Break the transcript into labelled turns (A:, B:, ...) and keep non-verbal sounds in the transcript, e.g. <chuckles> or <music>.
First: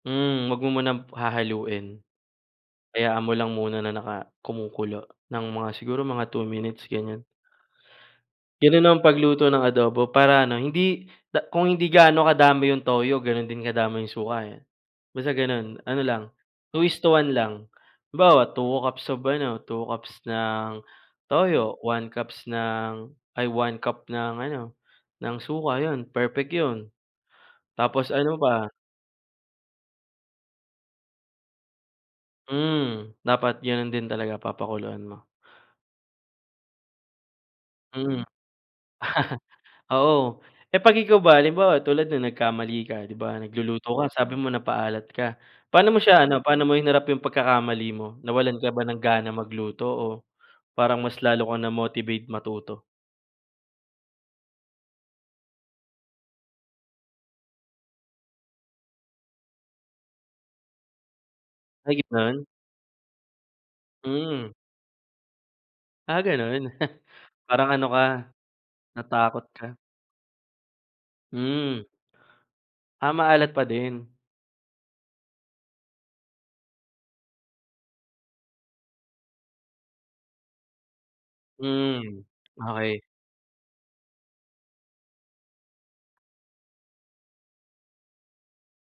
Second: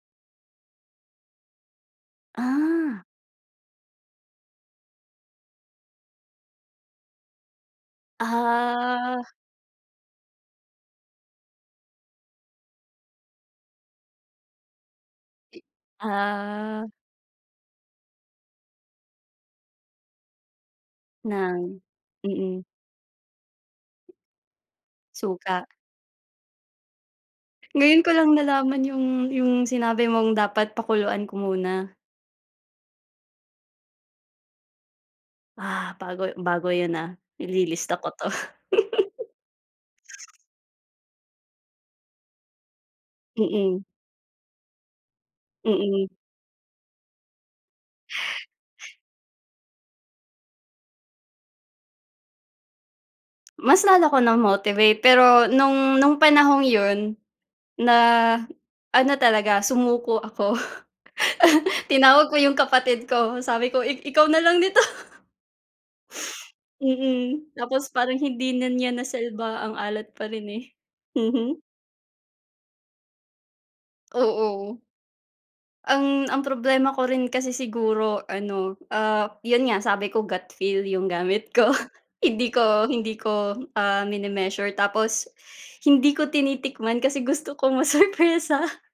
A: Mm, huwag mo munang hahaluin.
B: Ah.
A: Hayaan mo lang muna na naka kumukulo ng mga siguro mga 2 minutes, ganyan. Ganun ang
B: Ah.
A: pagluto ng adobo para ano, hindi da kung hindi gaano kadami 'yong toyo, gano'n din kadami yung suka, eh. Basta gano'n, ano lang 2
B: Ah.
A: is to 1 lang. Halimbawa, 2 cups of ano, 2 cups ng
B: Ng?
A: toyo, 1 cups
B: Mm.
A: ng ay, 1 cup ng ano, ng
B: Suka.
A: suka, 'yon perfect 'yon.
B: Ngayon ko
A: Tapos
B: lang
A: ano pa
B: nalaman yung yung sinabi mong dapat pakuluan ko muna.
A: Mm, dapat ganun din talaga papakuluan mo.
B: Ah, bago bago yun, ah!
A: Mm.
B: Ililista ko
A: <chuckles>
B: 'to. <giggles>
A: Oo. Eh, pag ikaw ba, halimbawa tulad nun nagkamali ka, di ba,
B: Mm.
A: nagluluto ka sabi mo napaalat ka. Paano mo
B: Mm.
A: siya ano, paano mo hinarap yung pagkakamali mo, nawalan ka ba ng gana magluto o parang mas lalo kang na-motivate matuto?
B: Mas lalo ako na-motivate pero nung nung panahong yon, na ano talaga sumuko ako. <chuckles>
A: Ay,
B: Tinawag ko
A: gano'n.
B: yung kapatid ko, sabi ko ik ikaw na
A: Hmm.
B: lang dito. <laughs>
A: Ah, gano'n? <chuckles>
B: Mm,
A: Parang ano
B: tapos
A: ka,
B: parang hindi na niya
A: natakot
B: nasalba, ang
A: ka.
B: alat pa rin, eh. Mhm.
A: Hmm. Ah, maalat pa din.
B: Oo. Ang ang problema ko rin kasi siguro ano, ah, yun nga, sabi ko gut feel yung gamit ko.
A: Hmm,
B: Hindi ko
A: okey.
B: hindi ko, ah, mini-measure, tapos hindi ko tinitikman kasi gusto ko masurpresa.